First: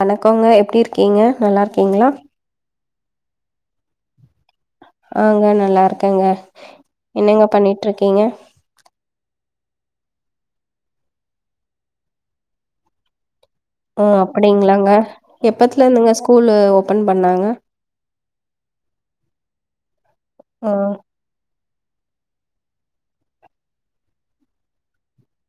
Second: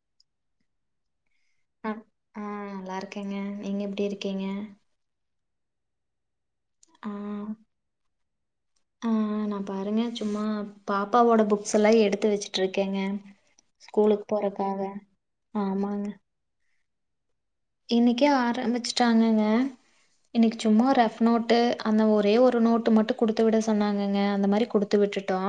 வணக்கங்க எப்டி இருக்கீங்க நல்லா அ இருக்கீங்ளா ஆ நல்லா இருக்கேங்க நீங்க எப்டி இருக்கீங்க ஆங்க நல்லா இருக்கேங்க ஆ என்னங்க பண்ணீட்டு இருக்கீங்க ஆ நா பாருங்க சும்மா பாப்பாவோட புக்ஸ் எல்லா எடுத்து வச்சிட்டு இருக்கேங்க ஆ அப்டிங்களாங்க எப்பத்துல இருந்துங்க ஸ்கூல் ஓப்பன் பண்ணாங்க இன்னக்கே ஆரம்பிச்சுட்டாங்கங்க இன்னக்கி ஓ சும்மா ரஃப் நோட்டு அந்த ஒரே ஒரு நோட்டு மட்டு குடுத்து விட சொன்னாங்கங்க அந்த மாரி குடுத்து விட்டுட்டோ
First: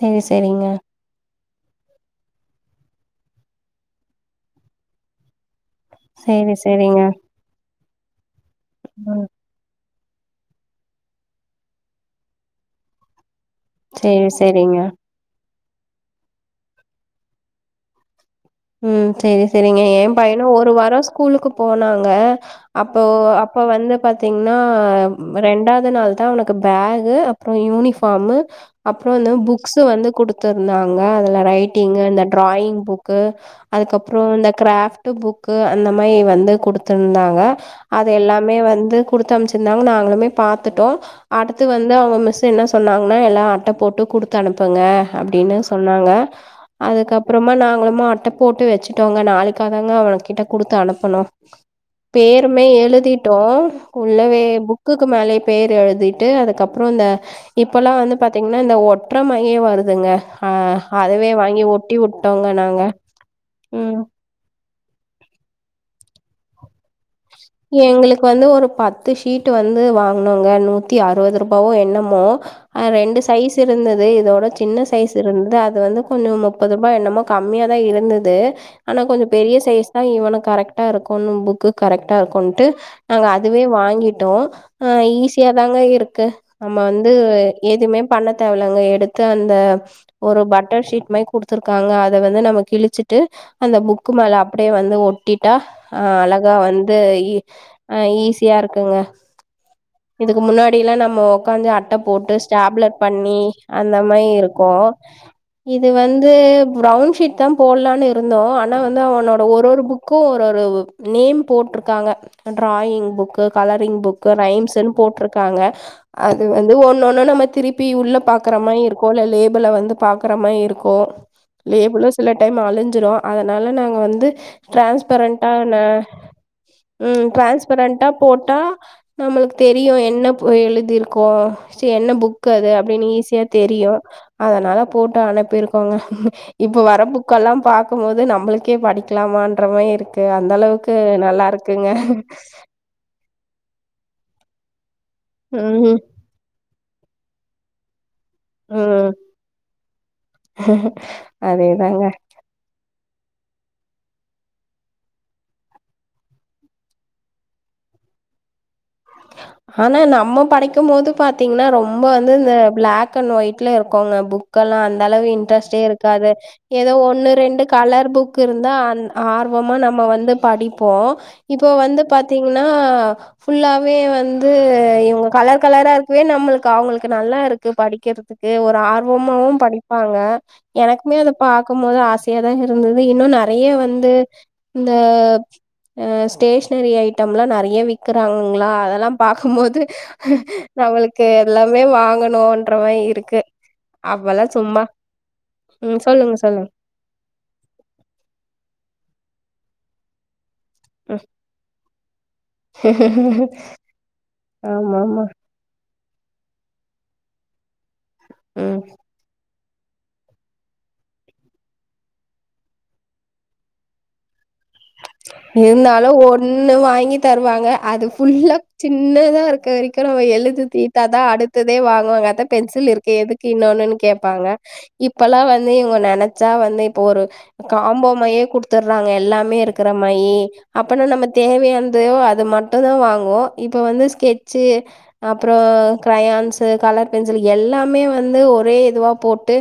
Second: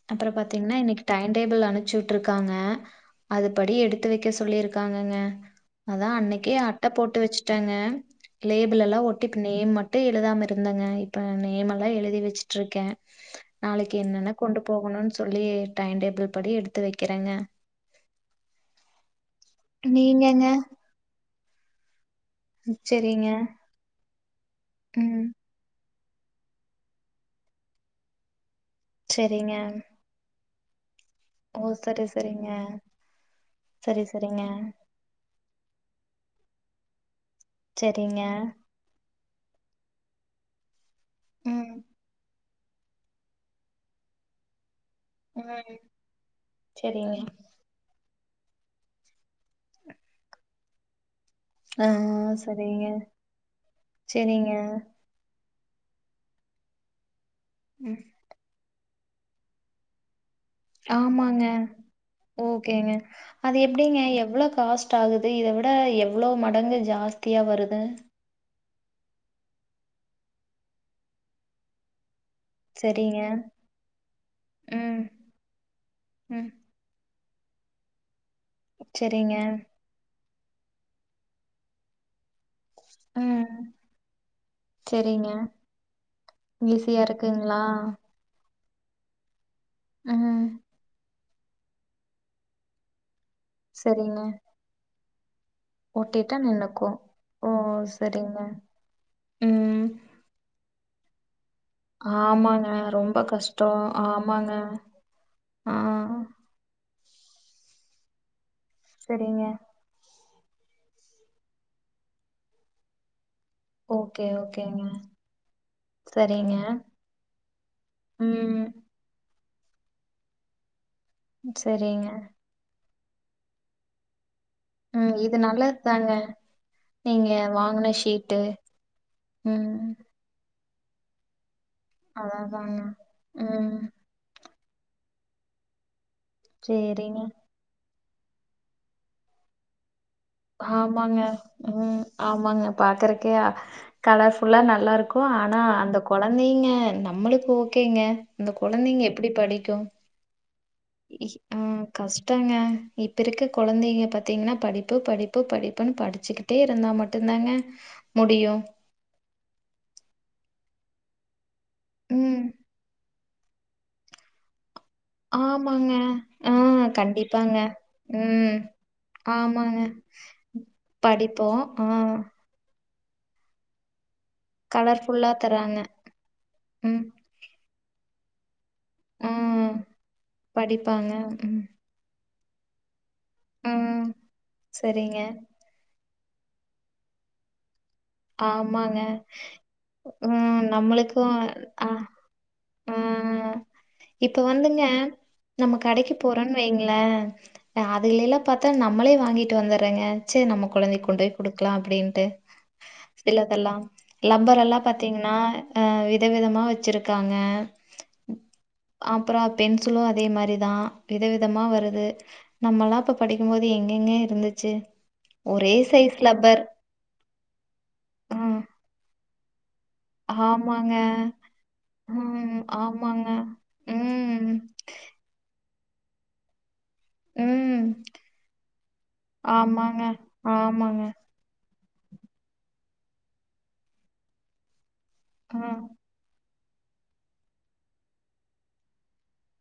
சரி அப்பறோ சரிங்க. பாத்தீங்கன்னா இன்னக்கி டைம் டேபிள் அனுப்ச்சி விட்ருக்காங்க அது படி எடுத்து வைக்க சொல்லிருக்காங்கங்க அதா அன்னக்கே சரி அட்ட சரிங்க. போட்டு வச்சிட்டேங்க லேபிள் எல்லா ஒட்டி ம். இப்ப நேம் மட் மட்டு எழுதாம இருந்தங்க இப்ப நேமல்லா எழுதி வச்சிட்டுருக்கே நாளைக்கி சரி என்னென்ன கொண்டு சரிங்க. போகணுன்னு சொல்லி டைன்டேபிள் படி எடுத்து வக்கிறேங்க ம் சேரி சேரிங்க என் பையனு ஒரு வாரோ ஸ்கூலுக்கு போனாங்க அப்போ சரிங்க அப்ப வந்து பாத்தீங்கன்னா ம் ரெண்டாது நாள் அவனுக்கு பேக் அப்பறோ யூனிஃபார்ம் அப்பறோ வந்து சரிங்க புக்ஸ் வந்து குடுத்துருந்தாங்க அதுல ஓ ரைட்டிங் சரி இந்த சரிங்க டிராயிங் புக்கு சரி அதுக்கப்பறோ சரிங்க இந்த கிராஃப்ட் புக் புக்கு அந்த மாரி வந்து குடுத்துருந்தாங்க அது சரிங்க எல்லாமே வந்து குடுத்து அம்ச்சிருந்தாங்க நாங்களுமே பாத்துட்டோ அடுத்து ம் வந்து அவங்க மிஸ் என்ன சொன்னாங்கன்னா எல்லா அட்ட போட்டு குடுத்து அனுப்புங்க அப்டின்னு ம் சொல்லலா சரிங்க அதுக்கப்பறமா நாங்களுமா அட் போட்டு வச்சுட்டோங்க நாளைக்காகங்க அவங்கிட்ட குடுத்து அனுப்பணு ஆ பேருமே சரிங்க எழுதிட்டோ உள்ளவே சரிங்க புக்குக்கு மேலே பேர் எழுதிட்டு அதுக்கப்றோந்த இப்பல்லா ம் வந்து பாத்தீங்னா இந்த ஒட்றமாயே வருதுங்க அ அதவே ஆமாங்க வாங்கி ஒட்டி உட்டோங்க நாங்க ஓகேங்க. அது ம் எப்டிங்க எவ்ளோ காஸ்ட் ஆகுது இத விட எவ்ளோ மடங்கு ஜாஸ் எங்குளுக்கு வந்து ஒருப் பத்து ஷீட்டு வந்து வாங்னோங்க நூத்தி அறுபது ரூபாவோ என்னமோ சரிங்க. ரெண்டு சைஸ் இருந்தது இதோட சின்ன ம், சைஸ் இருந்தது அது வந்து கொஞ்ச ம். முப்பது ரூபா என்னமா கம்மியாதா இருந்துது ஆனா கொஞ்சோ சரிங்க. பெரிய சைஸ் தா இவன கரெக்டா இருக்குன் புக்கு கரெக் க கொண்ட்டு நாங்க அதுவே ம். வாங்கிட்டோ ஆ சரிங்க. ஈஸியா தாங்க இருக்கு நம்ம ஈஸியா வந்து எ இருக்குங்களா? எதுமே பண்ண தேவ லேவுங்க எடுத்து அந்த ஒரு ம். பட்டர் ஷீட் மாதி குடுத்துருக்காங்க அத வந்து நம்ம கிழிச்சு ட்டு அந்த புக்கு சரிங்க. மேல அப்டே வந்து ஒட்டிடா ஒட்டிட்டா அழகா வந் நின்னுக்கும். து ஈ ஓ! ஆ சரிங்க. ஈஸியாருக்குங்க ம். இதுக்கு முன்னாடிலா நம்மோக் கொஞ்சோ அட்டை போட்டு ஆமாங்க. ஸ்டாப்லர் ரொம்ப பண்ணி கஷ்டம். அந்த மாரி ஆமாங்க. இருக்கு ஆ. இது வந்து ப்ரௌன் ஷ் ஒட்டிட் தா போடலாம்னு இருந்தோ ஆனா வந்து சரிங்க. அவனோட ஒரு ஒரு புக்கு ஒரு ஒரு நேம் போட்ருக் க்காங்க டிராயிங் புக் கு கலரிங் ஓகே, புக்கு ஓகேங்க. ரைம்ஸ்னு போட்ருக்காங்க அது சரிங்க. வந்து ஒன்னொன்னு நம்ம திருப்பி உள்ள பா க்கற ம். மாரி இருக்கு இல லேபில வந்து பாக்கற மாரி இருக்கு சரிங்க. லேபிலும் சில டைம் அழிஞ் சுரூ அதனால நாங்க வந்து ம். இது நல்லது ட்ரான்ஸ்பரண்டானா தாங்க. ம் நீங்க வாங்குன டிரான்ஸ்ப்ரண்டா ஷீட்டு. போட்டா நம்மளுக் ம். தெரியு என்னப் எழுதிருக்கோ ஸ்ட் என்ன புக் அது அதாதாங்க. அப்டின்னு ஈஸியா ம். தெரியு அதனால போட்டு அனுப்பிருக்கோங்க இப்ப வர சரிங்க. புக்கல்லா பாக்கும் போது நம்ளுக்கே படிக்கலாமான்ற மாரி இருக்கு அந்த அளவுக்கு ஆமாங்க. நல்லா இருக்குங்க ம் ஆமாங்க பாக்கறக்கே கலர்ஃபுல்லா நல்லா இருக்கு இருக்கும் ஆனா அந்த ம் குழந்தைங்க நம்மளுக்கு ஓகேங்க அந்த குழந்தைங்க ம் எப்படி படிக்கும் ம் அதேதாங்க கஷ்டங்க இப்ப இருக்க குழந்தைங்க பார்த்தீங்கன்னா படிப்பு படிப்பு படிப்புன்னு படிச்சுக்கிட்டே இருந்தா மட்டுந்தாங்க முடியும் ஆனா நம்ம படிக்கும் போது பாத்தீங்கன்னா ரொம்ப வந்து ம். இந்த பிளாக் அன்டு வைட் இருக்கோங்க புக்கெல்லாம் அந்த அளவு இன்ட்ரெஸ்ட்டே ஆமாங்க. இருக்காது ஆ ஏதோ ஒண்ணு கண்டிப்பாங்க. ரெண்டு கலர் புக் ம். இருந்தா ஆர்வமா ஆமாங்க. நம்ம வந்து படிப்போம் படிப்போம். இப்போ ஆ வந்து பாத்தீங்கன்னா ஃபுல்லாவே வந்து இவங்க கலர்ஃபுல்லா கலர் தராங்க. கலரா இருக்கவே நம்மளுக்கு ம். அவங்களுக்கு நல்லா இருக்கு படிக்கிறதுக்கு ஒரு ஆர்வமாவும் ம் படிப்பாங்க படிப்பாங்க. எனக்குமே அதை ம் பார்க்கும்போது ஆசை ஏதோ இருந்தது இன்னும் நிறைய ம் வந்து இந்த சரிங்க. ஸ்டேஷனரி ஐட்டம் எலாம் நிறைய விக்கிறா ல ஆமாங்க. அதெல்லாம் பாக்கும்போது ம் நம்மளுக்கு நம்மளுக்கும் எல்லாமே அ வாங்கணும்ன்ற அ மாதிரி இருக்கு க்கு இப்ப வந்துங்க நம்ம ம் கடைக்கு சொல்லுங்க போறோம்ன்னு சொல்லுங்க வைங்களேன் அதுல எல்லாம் பார்த்தா நம்மளே வாங்கி ட்டு வந்துறேங்க சேர் நம்ம கொழந்தைக்கு கொண்டு போய் கொடுக்கலா அப்படின்ட்டு சிலதெல்லாம் லப்பர் எல்லாம் ஆமா ஆமா பாத்தீங்கன்னா அ விதவிதமா வச்சிருக்காங்க ம் அப்புறம் பென்சிலு அதே மாரிதா விதவிதமா வருது நம்மல்லா அப்ப படிக்கும் போது எங்கெங்க இருந்துச்சு ஒரே இருந்தாலு சைஸ் லப்பர். ஒண்ணு வாங்கி தருவாங்க அது ஃபுல்லா ம் சின்னதா இருக்க வரைக் கு நம்ம எழுதி ஆமாங்க. தீட்டாதா அடுத்ததே வாங்குவாங்க அதா ம். பென்சில் இருக்கே ஆமாங்க. எதுக்கு இன்னொன்னுன் கேப்பாங்க ம். இப்பெல்லா வந்து இவங்க நெனச்சா வந்து இப்ப ஒரு ம். காம்போமையே குடுத்தறாங்க எல்லாமே இருக் க்ற ஆமாங்க. மாயி ஆமாங்க. அப்பனா நம்ம தேவையா னதையோ அது மட்டும் தா வாங்குவோ இப்ப வந்து ஸ்கெட்சு அப்புறோ ஆ. க்ரயான்ஸ் கலர் பென்சில் எல்லாமே வந்து ஒரே இதுவா போட்டு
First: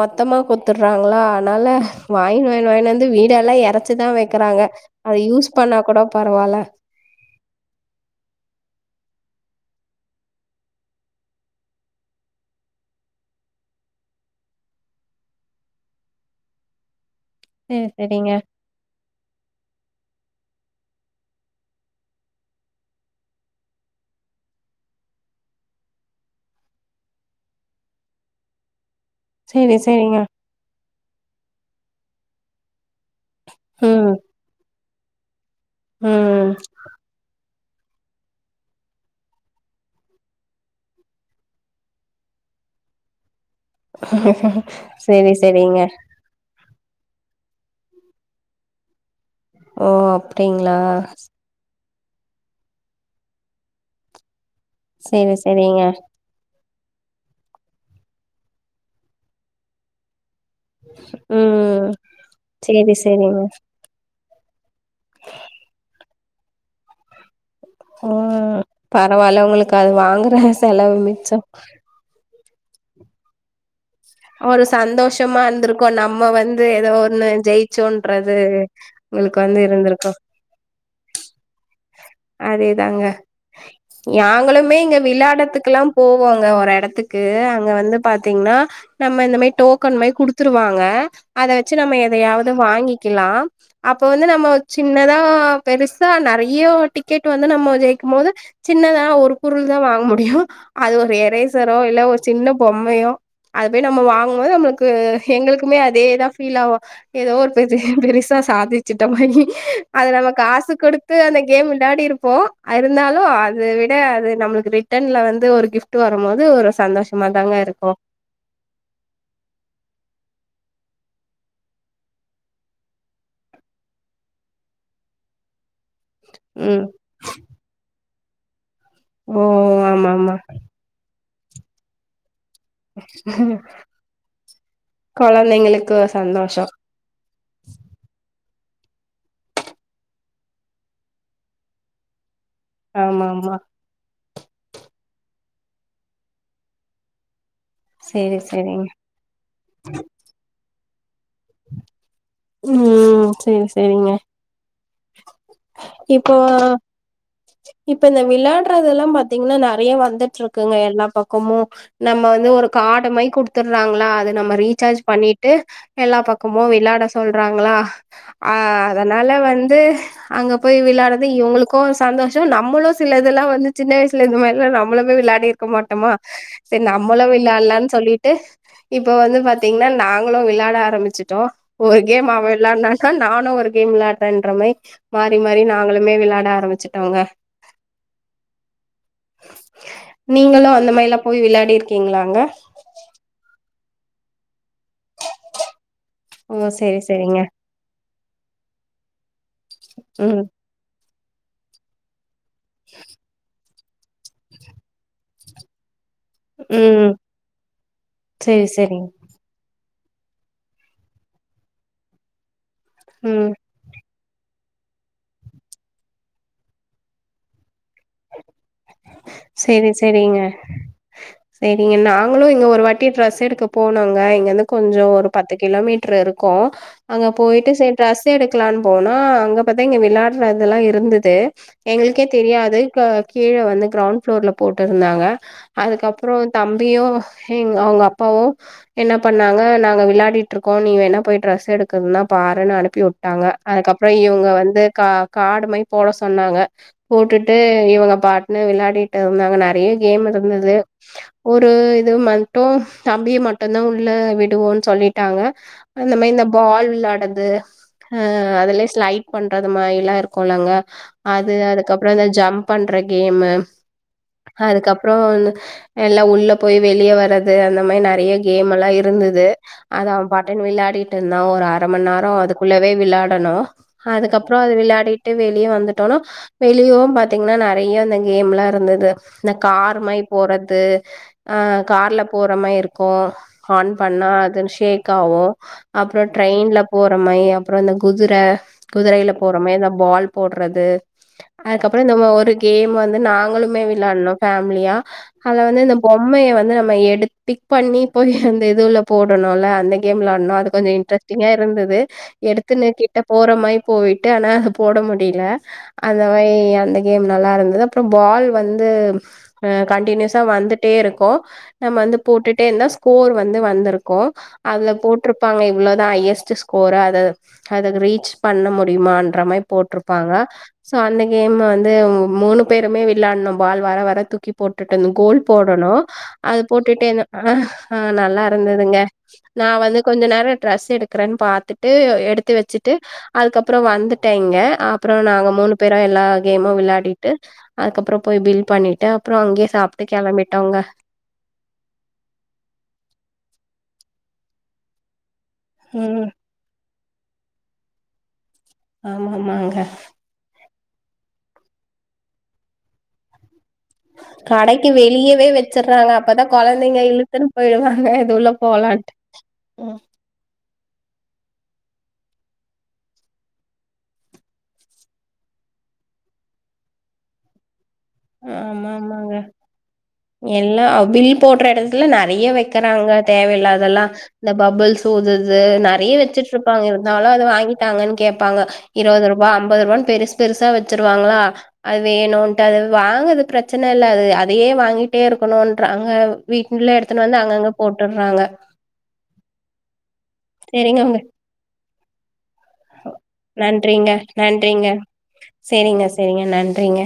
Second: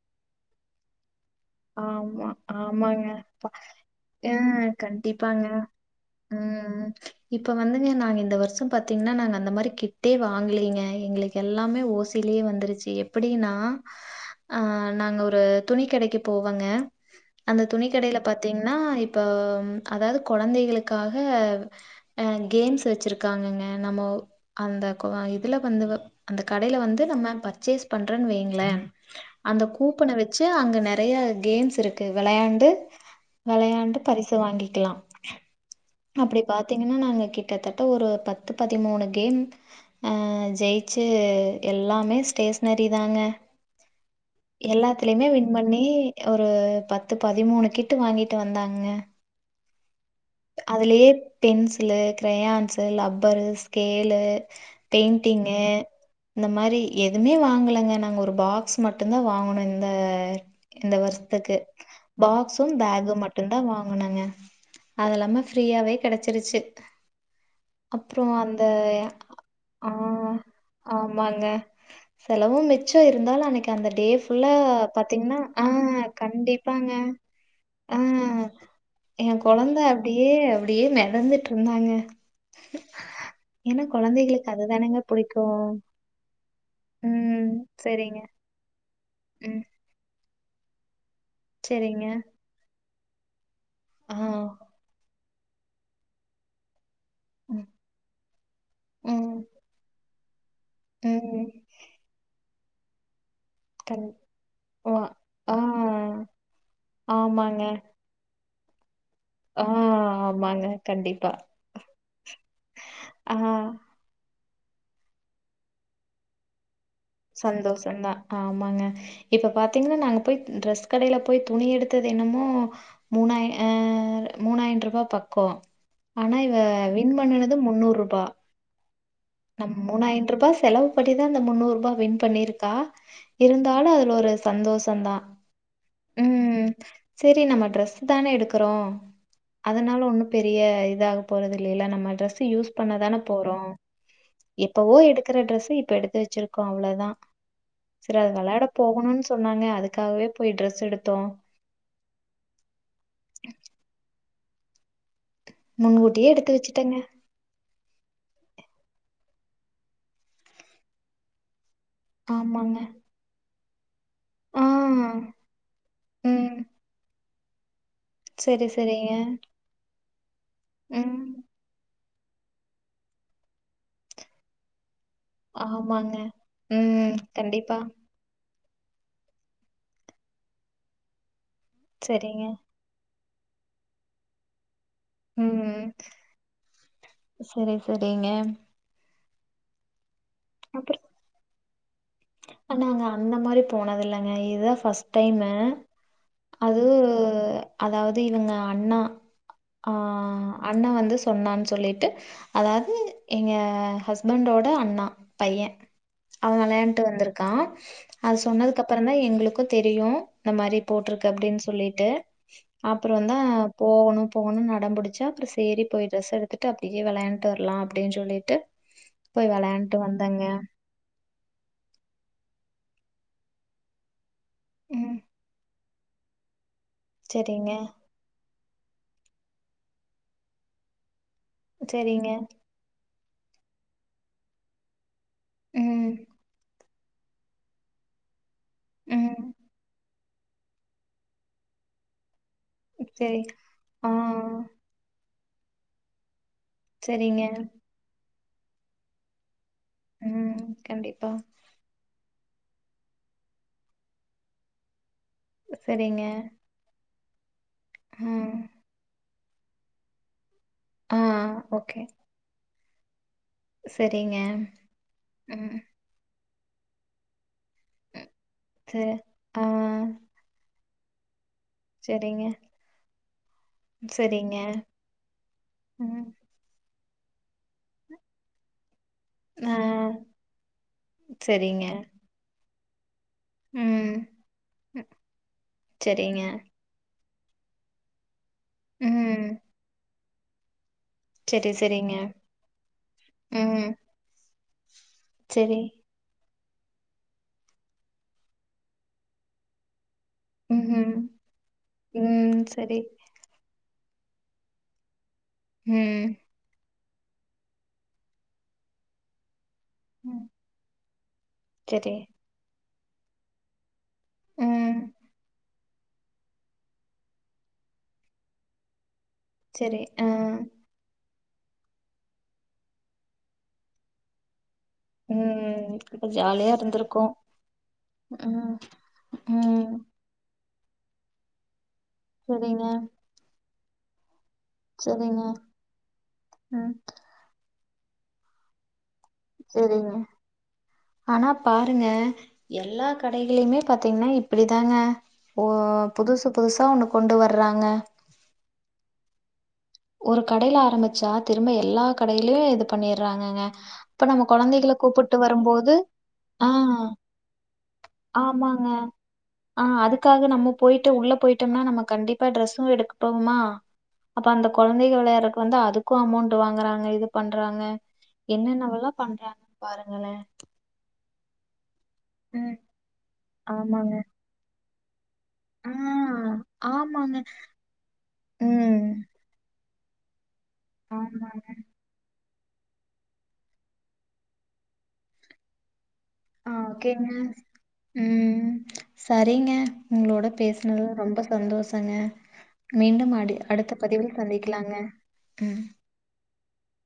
மொத்தமா கொத்துடுறாங்களா அதனால ஆமா. வாயின்டு வன் வாயின்டு வந்து வீடெல்லா எறச்சிதா வைக் அ கண்டிப்பாங்க பரவால்ல ம் இப்ப வந்துங்க நாங்க இந்த வருஷம் பாத் பாத்தீங்கன்னா நாங்க அந்த மாரி கிட்டே வாங்கலீங்க எங்களுக்கு எல்லாமே ஓசிலயே வந்துருச்சு எப்படின்னா ஆ நாங்க ஒரு துணி கடைக்கு போவாங்க அந்த சேரி துணிக்கடைல சேரிங்க பாத்தீங்கன்னா இப்ப அதாவது கொழந்தைகளுக் காக ஆ கேம்ஸ் வச்சிருக்காங்கங்க நம்ம அந்த இதுல வந்து அந்த கடையில வந்து நம்ம பர்ச்சேஸ் பண்றன்னு வைங்களே அந்த சேரி கூப்பன சேரிங்க வச்சு அங்க நெறைய கேம்ஸ் இருக்கு வெளையாண்டு வெளையாண்டு ம் பரிச வாங்கிக்கலாம் அப்படி ம் பாத்தீங்கன்னா நாங்க கிட் கிட்டத்தட்ட ஒரு பத்து பதிமூணு கேம் ஆ ஜெயிச்சு எல்லாமே ஸ்டே ஸ்னறி தாங்க எல்லாத்லயுமே சேரி வின் சேரிங்க பண்ணி ஒரு பத்து பதிமூணு கிட்டு வாங்கிட்டு வந்தாங்க ஓ அப்டிங்களா அதுலயே பென்சிலு க்ரயான்ஸு ரப்பரு ஸ்கேலு சேரி பெயிண்டிங்கு சேரிங்க இந்த மாரி எதுவுமே வாங்கலங்க நாங்க ஒரு பாக்ஸ் மட்டுதா வாங்கணு இந்த இந்த வருஷத்துக்கு ம் பாக்ஸும் சேரி பேகும் சேரிங்க மட்டும் தா வாங்குனுங்க அது எல்லாம ஃப்ரீயாவே கெடைச்சிருச்சு ம் பரவால்ல உங்களுக்கு அது ஆ வாங்குற செலவு மிச்சம் ஆமாங்க செலவு மிச்ச இருந்தாலு அன்னைக்கு அந்த டே ஃபுல்லா ஒரு பாத்தீங்கன்னா சந்தோஷமா ஆ இருந்திருக்கு நம்ம வந்து கண்டிப்பாங்க ஏதோ ஒன்னு ஆ ஜெயிச்சோன்றது எ இவளுக்கு வந்து கொழந்த இருந்திருக்கு அப்டியே அப்டியே மெதந்துட்டு இருந்தாங்க அதேதாங்க ஏன்னா குழந்தைகளுக்கு யாங்களுமே இங்க அதுதானேங்க பிடிக்கும் விளாடத்துக்லா போவோங்க எடத்துக்கு ம் அங்க வந்து சரிங்க பாத்தீங்ன்னா நம்ம இந்த மாரி ம் டோக்கன் மாரி குடுத்துருவாங்க அத வச்சு நம்ம சரிங்க எதயாவது வாங்கிக்கலா அப்ப ஆ வந்து நம்ம சின்னதா பெருசா நெறய டிக்கெட் வந்து ம் நம்ம ஜெயிக்கும் போது சின்னதா ஒரு ம் பொருள்தா வாங்க மு டியு அது ஒரு ம். எரேசரோ இல்ல ஒரு சின்ன பொம்மயோ அது போய் நம்ம கண் வாங்கும் போது நம்மளுக்கு வா ஆ எங்களுக்குமே அதேதா ஃபீல் ஆவு ஏதோ ஒரு பெ ஆமாங்க பெருஸ் சா சாதி ச்சிட்ட மாரி ஆ அது நம்ம ஆமாங்க காசு கொடுத்து கண்டிப்பா அந்த கேம் விளாடி இருப்போ இருந்தாலு ஆ அது விட அது நம்மளுக்கு ரிட்டர்ன்ல வந்து ஒரு கிஃப்ட் வரும் போது ஒரு சந்தோஷமா தாங்க இருக்கு சந்தோஷம்தான் ஆமாங்க இப்ப பாத்தீங்ன்னா நாங்க போய் ட்ரெஸ் கடையில போய் துணி எடுத்தது என்னமோ மூணாயிர ஆ மூணாயின்ரூபா பக்கோ ஆனா இவ ம் வின் பண்ணுனது முன்னூரூபா ஓ நம்ம ஆமா மூணாயிரன் ஆமா ரூபா செலவு படிதா அந்த முன்னூரூபா வின் பண்ணிருக் கா இருந்தாலு அதுல ஒரு சந்தோஷந்தா கொழந்தைங்களுக்கு ஒரு சந்தோஷோ ம் செரி நம்ம ட்ரெஸ் தானே எடுக் குரோ அதனால ஒன்னு பெரிய இதாக போறது இல்லைல நம்ம ட்ரெஸ் யூஸ் பண்ணதானே ஆமா போறோ ஆமா எப்பவோ எடுக்கிற டிரெஸூ இப்ப எடுத்து வச்சிருக்கோ அவ்ளோத செரி அதுக சேரி வெளாட சேரிங்க போகணுன்னு சொன்னாங்க அதுக்காகவே போய் ட்ரெஸ் எடுத்தோ ம் செரி செரிங்க முன்கூட்டியே எடுத்து வச்சிட்டங்க இப்ப இந்த விளயாட்றதெல்லா பாத்தீங்ன்னா நெறைய வந்துட்டு இருக்குங்க எல்லா பக்கமு நம்ம வந்து ஒரு ஆமாங்க காடு மாரி குடுத்துறாங்ளா அது நம்ம ஆ ரீசார்ஜ் பண்ணிட்டு எல்லா ம் பக்கமு விளாட சொல்றாங்ளா அ சரி சரிங்க அதனால வந்து அங்க போய் ம் விளாட்றது இவங்களுக்கு சந்தோஷ நம்மளு சிலதெல்லா வந்து சின்ன வயசல இந்த மாரிலா நம்மளுமே விளாடியிருக்க மாட்டமா ஆமாங்க செரி ம் நம்மளு கண்டிப்பா விளாட்லான் சொல்லிட்டு இப்ப வந்து பாத்தீங்ன்னா நாங்களு விளயாட ஆரம்பிச்சிட்டோ ஒரு கேம் அவ சரிங்க விளாடு னாக்கா நானு ஒரு கேம் விளாட்றன்ற மாரி மாறி மாறி ம் நாங்களுமே விளாட ஆரம்பிச்சுட்டோங்க சரி சரிங்க நீங்களு அந்த மாரிலா போய் விளாடிருக்கீங்ளா ஆ நாங்க அந்த மாரி போனது இல்லங்க இதா ஃபஸ்ட் டைமு ஓ அது செரி செரிங்க அதாவது இவங்க அண்ணா ஆ ம் அண்ண வந்து சொன்னான் சொல்லிட்டு அதாவது எங்க ஹஸ்பண்டோட அண்ணா பைய அவ விளயான்ட்டு ம் வந்திருக் கா அது செரி செரிங்க சொன்னதுக்கப்புறந்தா எங்களுக்கு தெரியு இந்த மாரி போட்டிருக்கு அப்டின் சொல்லிட்டு அப்புறந்தே ம் போகணு போணு அடம் புடிச்சா அப்புற சேரி போய் ட்ரெஸ் எடுத்துட்டு அப்டியே விளாண்ட்டு வர்லா அப்டின் சொல்லிட்டு போய் செரி வெளையாண்ட்டு செரிங்க வந்தங்க செரி நாங்களு இங்க ஒரு வாட்டி டிரெஸ் எடுக்க போனோங்க இங்கிருந்து கொஞ்ச ம் ஒரு பத்து கிலோமீட் டிருக்கோ அங்க போயிட்டு சரிங்க செரி ட்ரஸ் எடு க்கலான் போனா அங்க பாத்தா இங்க விளாட்றதெல்லா இருந்தது எங்களுக்கே சரிங்க. தெரியாது க கீழ வந்து கிரௌண்ட் ஃப்ளோர்ல போட்டுருந்தாங்க ம். அதுக்கப்றோ தம் பியு எங் அவங்க அப்பாவு என்ன ம். பண்ணாங்க நாங்க விளா ட்ருக்கோ நீ வேன போய் டிரெஸ் எடுக்குன்னா பாருன்னு அனுப்பி சரி. உட்டாங்க அதுக்கப்புறோ ஆ. இவங்க வந்து க காடு மாரி போட சொன்னாங்க சரிங்க. போட்டுட்டு இவங்க பாட்டுன்னு விளாடிட்டு இருந்தாங்க நெ றைய கேம் ம். இருந்தது கண்டிப்பா. ஒரு இது ம டும் தம்பிய மட்டுந்தா உள்ள விடுவோன் சொல்லிட்டாங்க அந்த சரிங்க. மாரி இந்த பால் விளாட்ற து அ ம். அதுலயே ஸ்லைட் பண்றது மாரில்லா இருக்குல்லங்க ஆ. அது ஓகே. அதுக்கப்புறோ இந் ஜம்ப் பண்ற கேமு சரிங்க. அதுக்கப்புறோ வந்து ம். எல்லா உள்ள போய் வெளிய வர்றது அந்த மாரி நெறைய கேம் எல்லா சரி. இருந்தது ஆ. அது அவ பாட்டுன் விளாடிட்டு இருந்தா ஒரு அர மண் நேரோ சரிங்க. அதுக்குள்ளவே விளாடணு சரிங்க. அதுக்கப்புறோ அது விளாடிட்டு வெளிய வந்துட்டோனா ம். வெளியு பாத்திங்ன்னா நெறையா அந்த கேம்லா இருந்த இந்த ஆ. கார் மாரி போறது ஆ சரிங்க. கார்ல போற மாரி இருக்கு ஆன் ம். பண்ண அது ஷேக் ஆகு அப்புறோ சரிங்க. ட்ரெயின்ல போற மாரி அப்புறோ இந்த குதிர குதிரையில ம். போற மாரி இந்த பால் போட்றது சரி, அதுக்கப்புறோ இந்த சரிங்க. ஒரு கேம் வந்து நாங்களுமே ம். விளாட்னோ ஃபேம்லியா அல சரி. வந்து இந்த பொம்மையை வந்து நம்ம எடு பிக் பண்ணி போய் அந்த இதுல போடணுல அந்த கேம் விளாட்னோ அது கொஞ்சோ ம்ஹ்ம். இன்ட்ரஸ்டிங்கா இருந்தது ம். எடுத்துன்னு சரி. கிட்ட போற மாரி போய்ட்டு ஆனா அது போட முடியல அந்த ம். அந்த கேம் நல்லா இருந்தது அப்றோ பால் வந் து அ கண்டினியஸா ம். வந்துட்டே இருக்கு நம்ம சரி. வந்து போட்டுட்டே இருந்தா ஸ்கோர் வந்து வந்திருக்கு அதுல ம். போட்டிருப்பாங்க இவ்ளதா ஹையஸ்ட் ஸ்கோரு அது அதுக்கு ரீச் பண்ண முடியுமான் ற மாரி சரி. போட்ருப்பாங்க ஆ. சோ அந்த கேம் வந்து மூணு பேருமே விளாட்னம் பால் வர வர தூக்கிப் போட்டுட்டு இருந்து கோல் போடணு ம் இப்ப அது ஜாலியா போட்டுட்டே இருந்திருக்கு அ அ நல்லா ம் இருந்துதுங்க நா ம் வந்து கொஞ்சோ நேரம் ட்ரெஸ் எடுக்கிறேன்னு பாத்துட்டு எடுத்து சரிங்க வெச்சுட்டு அதுக்கப்புறோ வந்துட்டேங் ங்க அப்புறோ சரிங்க நாங்க மூணு பேரு எல்லா கேமும் ம் விளாடிட்டு அதுக்கப்புறோ போய் பில் பண்ணிட்டு அப்புறோ அங்கேயே சாப்ட்டு செரிங்க கெளம்பிட்டோங்க ஆனா பாருங்க எல்லா கடைகளுமே பா பாத்தீங்கன்னா இப்பிடிதாங்க ஓ ம் புதுசு புதுசா ஒண்ணு கொண்டு வர்றாங்க ஆமா ஆமாங்க ஒரு கடையில ஆரம்பிச்சா திரும்ப எல்லா கடையிலயையு இது பண்ணிருறாங்கங்க கடைக்கு வெளியவே வெச்சுறாங்க அப்பதா ஆ கெழந்திங்க இழுத்துன்னு போயிடுவாங்க இது உள்ள போ போலண்டு அ அதுக்காக நம்ம போய்ட்டு உள்ள போயிட்டோம்னா நம்ம கண்டிப்பா டிரரெஸ்சு எடுக்கப்போமா அப்ப அந்த கெழந்தைக வெளையாட்றதுக்கு வந்து அதுக்கு அமௌண்ட் வாங்குறாங்க இது பண்றாங்க ஆமா என்னென்னவெல்லா ஆமாங்க பண்றாங்கன்னு பாருங்களே எல்லாம் பில் போட்ற எடத்து நெறைய ம் வைக்கிறாங்க தேவயில்லாதெல்லா ஆமாங்க இந்த பப்புள்ஸ் ஊதுறது ஆ நெறைய வெச்சட்டு இருப்பாங்க இருந்தாலு ஆமாங்க அத வாங்தாங்கன்னு கேப்பாங்க ம் இருபது ரூபா ஐம்பது ரூபனு பெருசு பெருசா வெச்சுருவாங்களா ஆமாங்க அது வேணும்ன்ட்டு அது வாங்றது பிரச்சன இல்ல அதையே வாங்கிட்டே இருக்கணும்ன்றாங்க அ ஓகேங்க ம் செரிங்க உங்களோட செரிங்க பேசனது உங்க ரொம்ப ரொம்ப சந்தோஷங்க மீண்டும் அடி அடுத்த நன்றிங்க பதிவில் நன்றிங்க சந்திக்கலாங்க ம் செரிங்க செரிங்க நன்றிங்க